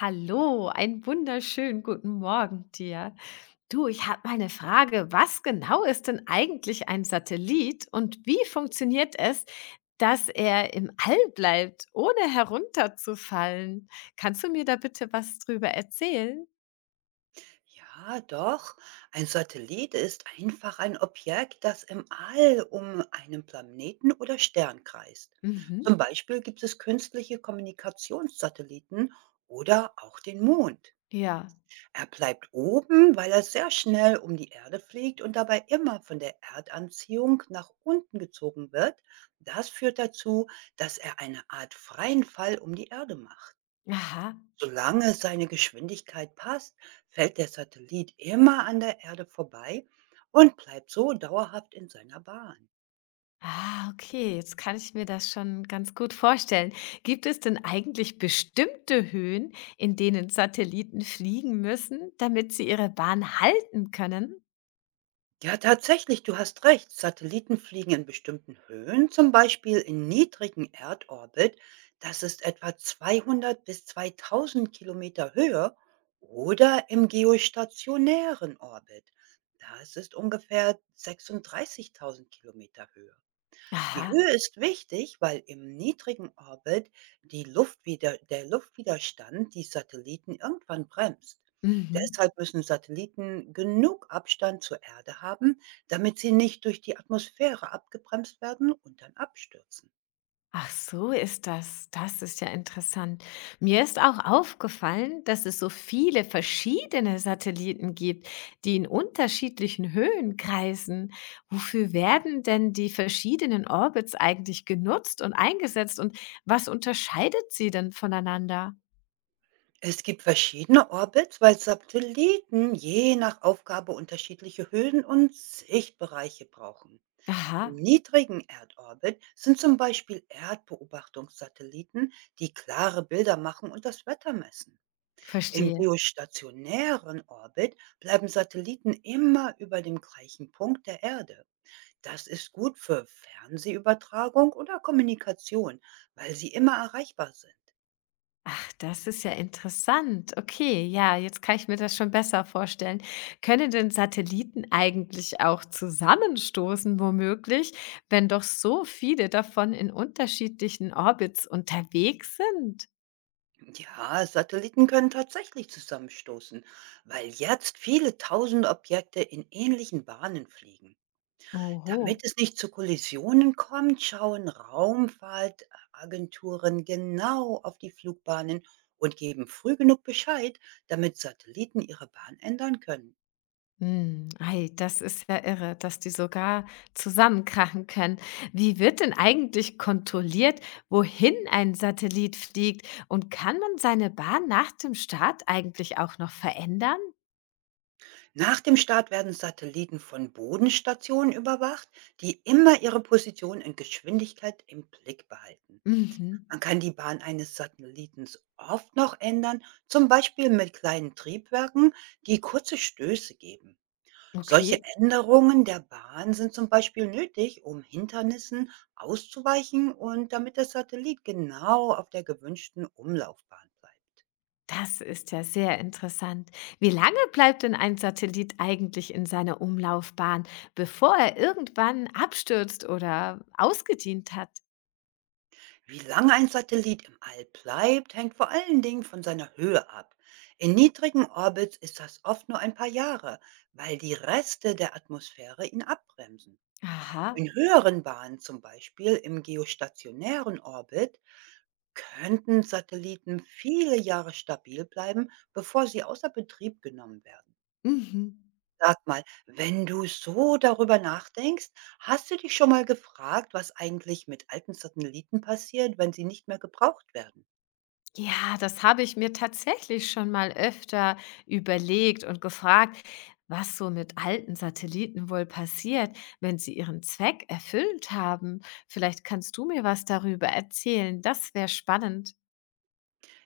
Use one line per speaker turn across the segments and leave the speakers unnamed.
Hallo, einen wunderschönen guten Morgen dir. Du, ich habe mal eine Frage. Was genau ist denn eigentlich ein Satellit und wie funktioniert es, dass er im All bleibt, ohne herunterzufallen? Kannst du mir da bitte was drüber erzählen?
Ja, doch. Ein Satellit ist einfach ein Objekt, das im All um einen Planeten oder Stern kreist.
Mhm.
Zum Beispiel gibt es künstliche Kommunikationssatelliten oder auch den Mond.
Ja.
Er bleibt oben, weil er sehr schnell um die Erde fliegt und dabei immer von der Erdanziehung nach unten gezogen wird. Das führt dazu, dass er eine Art freien Fall um die Erde macht.
Aha.
Solange seine Geschwindigkeit passt, fällt der Satellit immer an der Erde vorbei und bleibt so dauerhaft in seiner Bahn.
Ah, okay, jetzt kann ich mir das schon ganz gut vorstellen. Gibt es denn eigentlich bestimmte Höhen, in denen Satelliten fliegen müssen, damit sie ihre Bahn halten können?
Ja, tatsächlich, du hast recht. Satelliten fliegen in bestimmten Höhen, zum Beispiel in niedrigen Erdorbit. Das ist etwa 200 bis 2000 Kilometer Höhe oder im geostationären Orbit. Das ist ungefähr 36000 Kilometer Höhe. Die
Aha.
Höhe ist wichtig, weil im niedrigen Orbit die Luftwider der Luftwiderstand die Satelliten irgendwann bremst.
Mhm.
Deshalb müssen Satelliten genug Abstand zur Erde haben, damit sie nicht durch die Atmosphäre abgebremst werden und dann abstürzen.
Ach so ist das. Das ist ja interessant. Mir ist auch aufgefallen, dass es so viele verschiedene Satelliten gibt, die in unterschiedlichen Höhen kreisen. Wofür werden denn die verschiedenen Orbits eigentlich genutzt und eingesetzt und was unterscheidet sie denn voneinander?
Es gibt verschiedene Orbits, weil Satelliten je nach Aufgabe unterschiedliche Höhen und Sichtbereiche brauchen. Im
Aha,
niedrigen Erdorbit sind zum Beispiel Erdbeobachtungssatelliten, die klare Bilder machen und das Wetter messen. Im
verstehe.
geostationären Orbit bleiben Satelliten immer über dem gleichen Punkt der Erde. Das ist gut für Fernsehübertragung oder Kommunikation, weil sie immer erreichbar sind.
Ach, das ist ja interessant. Okay, ja, jetzt kann ich mir das schon besser vorstellen. Können denn Satelliten eigentlich auch zusammenstoßen, womöglich, wenn doch so viele davon in unterschiedlichen Orbits unterwegs sind?
Ja, Satelliten können tatsächlich zusammenstoßen, weil jetzt viele tausend Objekte in ähnlichen Bahnen fliegen.
Oho.
Damit es nicht zu Kollisionen kommt, schauen Raumfahrtagenturen genau auf die Flugbahnen und geben früh genug Bescheid, damit Satelliten ihre Bahn ändern können.
Hm, ei, das ist ja irre, dass die sogar zusammenkrachen können. Wie wird denn eigentlich kontrolliert, wohin ein Satellit fliegt? Und kann man seine Bahn nach dem Start eigentlich auch noch verändern?
Nach dem Start werden Satelliten von Bodenstationen überwacht, die immer ihre Position und Geschwindigkeit im Blick behalten.
Mhm.
Man kann die Bahn eines Satellitens oft noch ändern, zum Beispiel mit kleinen Triebwerken, die kurze Stöße geben. Solche
Okay,
Änderungen der Bahn sind zum Beispiel nötig, um Hindernissen auszuweichen und damit der Satellit genau auf der gewünschten Umlaufbahn bleibt.
das ist ja sehr interessant. Wie lange bleibt denn ein Satellit eigentlich in seiner Umlaufbahn, bevor er irgendwann abstürzt oder ausgedient hat?
Wie lange ein Satellit im All bleibt, hängt vor allen Dingen von seiner Höhe ab. In niedrigen Orbits ist das oft nur ein paar Jahre, weil die Reste der Atmosphäre ihn abbremsen.
Aha.
In höheren Bahnen, zum Beispiel im geostationären Orbit, könnten Satelliten viele Jahre stabil bleiben, bevor sie außer Betrieb genommen werden.
Mhm.
Sag mal, wenn du so darüber nachdenkst, hast du dich schon mal gefragt, was eigentlich mit alten Satelliten passiert, wenn sie nicht mehr gebraucht werden?
Ja, das habe ich mir tatsächlich schon mal öfter überlegt und gefragt, was so mit alten Satelliten wohl passiert, wenn sie ihren Zweck erfüllt haben. Vielleicht kannst du mir was darüber erzählen. Das wäre spannend.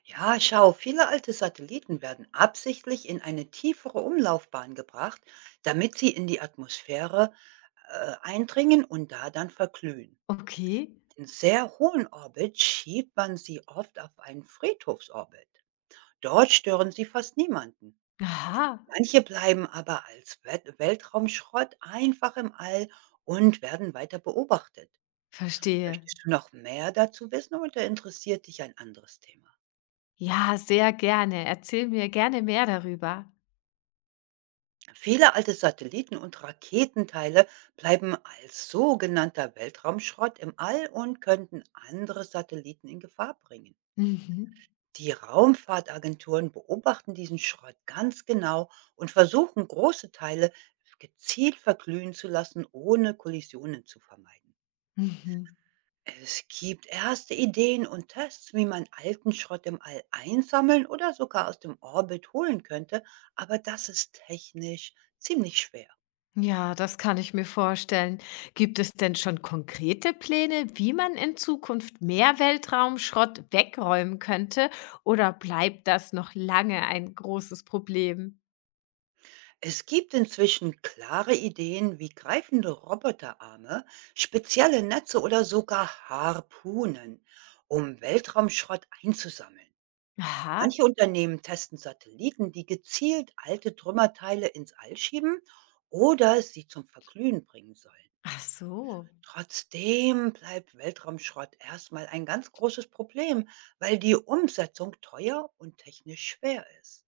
Ja, schau, viele alte Satelliten werden absichtlich in eine tiefere Umlaufbahn gebracht, damit sie in die Atmosphäre eindringen und da dann verglühen.
Okay.
In sehr hohen Orbit schiebt man sie oft auf einen Friedhofsorbit. Dort stören sie fast niemanden.
Aha,
Manche bleiben aber als Weltraumschrott einfach im All und werden weiter beobachtet.
verstehe.
Möchtest du noch mehr dazu wissen oder interessiert dich ein anderes Thema?
Ja, sehr gerne. Erzähl mir gerne mehr darüber.
Viele alte Satelliten und Raketenteile bleiben als sogenannter Weltraumschrott im All und könnten andere Satelliten in Gefahr bringen.
Mhm.
Die Raumfahrtagenturen beobachten diesen Schrott ganz genau und versuchen, große Teile gezielt verglühen zu lassen, ohne Kollisionen zu vermeiden.
Mhm.
Es gibt erste Ideen und Tests, wie man alten Schrott im All einsammeln oder sogar aus dem Orbit holen könnte, aber das ist technisch ziemlich schwer.
Ja, das kann ich mir vorstellen. Gibt es denn schon konkrete Pläne, wie man in Zukunft mehr Weltraumschrott wegräumen könnte? Oder bleibt das noch lange ein großes Problem?
Es gibt inzwischen klare Ideen wie greifende Roboterarme, spezielle Netze oder sogar Harpunen, um Weltraumschrott einzusammeln.
Aha,
Manche Unternehmen testen Satelliten, die gezielt alte Trümmerteile ins All schieben oder sie zum Verglühen bringen sollen.
ach so.
Trotzdem bleibt Weltraumschrott erstmal ein ganz großes Problem, weil die Umsetzung teuer und technisch schwer ist.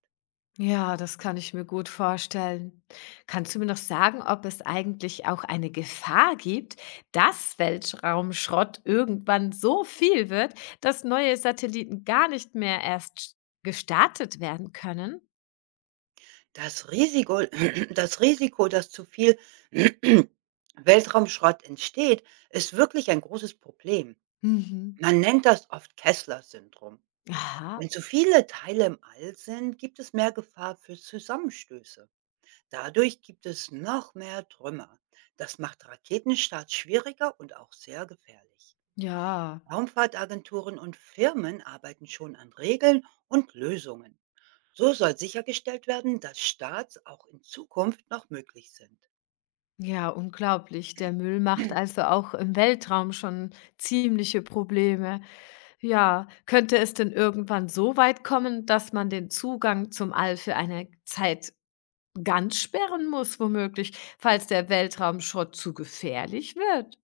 Ja, das kann ich mir gut vorstellen. Kannst du mir noch sagen, ob es eigentlich auch eine Gefahr gibt, dass Weltraumschrott irgendwann so viel wird, dass neue Satelliten gar nicht mehr erst gestartet werden können?
Das Risiko Das Risiko, dass zu viel Weltraumschrott entsteht, ist wirklich ein großes Problem.
Mhm.
Man nennt das oft Kessler-Syndrom.
Aha,
Wenn zu viele Teile im All sind, gibt es mehr Gefahr für Zusammenstöße. Dadurch gibt es noch mehr Trümmer. Das macht Raketenstarts schwieriger und auch sehr gefährlich.
ja,
Raumfahrtagenturen und Firmen arbeiten schon an Regeln und Lösungen. So soll sichergestellt werden, dass Starts auch in Zukunft noch möglich sind.
ja, unglaublich. Der Müll macht also auch im Weltraum schon ziemliche Probleme. Ja, könnte es denn irgendwann so weit kommen, dass man den Zugang zum All für eine Zeit ganz sperren muss womöglich, falls der Weltraumschrott zu gefährlich wird.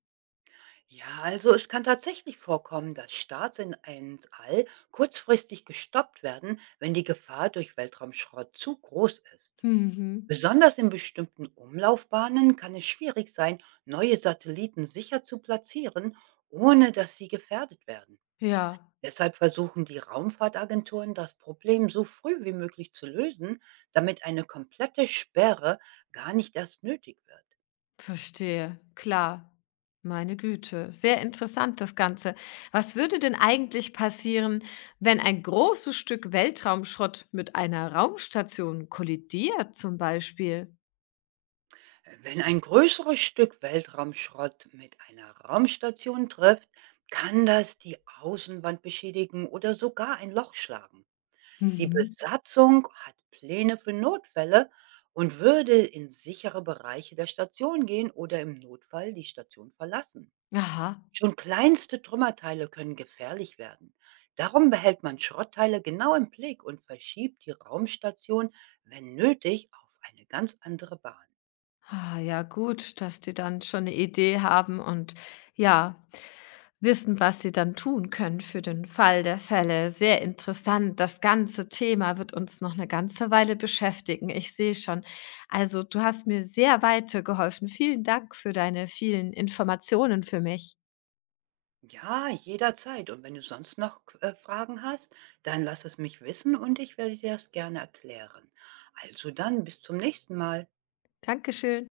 Ja, also es kann tatsächlich vorkommen, dass Starts in ins All kurzfristig gestoppt werden, wenn die Gefahr durch Weltraumschrott zu groß ist.
Mhm.
Besonders in bestimmten Umlaufbahnen kann es schwierig sein, neue Satelliten sicher zu platzieren, ohne dass sie gefährdet werden.
Ja,
Deshalb versuchen die Raumfahrtagenturen, das Problem so früh wie möglich zu lösen, damit eine komplette Sperre gar nicht erst nötig wird.
verstehe. Klar. Meine Güte, sehr interessant das Ganze. Was würde denn eigentlich passieren, wenn ein großes Stück Weltraumschrott mit einer Raumstation kollidiert zum Beispiel?
Wenn ein größeres Stück Weltraumschrott mit einer Raumstation trifft, kann das die Außenwand beschädigen oder sogar ein Loch schlagen. Die
Mhm.
Besatzung hat Pläne für Notfälle und würde in sichere Bereiche der Station gehen oder im Notfall die Station verlassen.
Aha.
Schon kleinste Trümmerteile können gefährlich werden. Darum behält man Schrottteile genau im Blick und verschiebt die Raumstation, wenn nötig, auf eine ganz andere Bahn.
Ah, ja gut, dass die dann schon eine Idee haben und ja, wissen, was sie dann tun können für den Fall der Fälle. Sehr interessant. Das ganze Thema wird uns noch eine ganze Weile beschäftigen. Ich sehe schon. Also, du hast mir sehr weitergeholfen. Vielen Dank für deine vielen Informationen für mich.
Ja, jederzeit. Und wenn du sonst noch Fragen hast, dann lass es mich wissen und ich werde dir das gerne erklären. Also dann, bis zum nächsten Mal.
Dankeschön.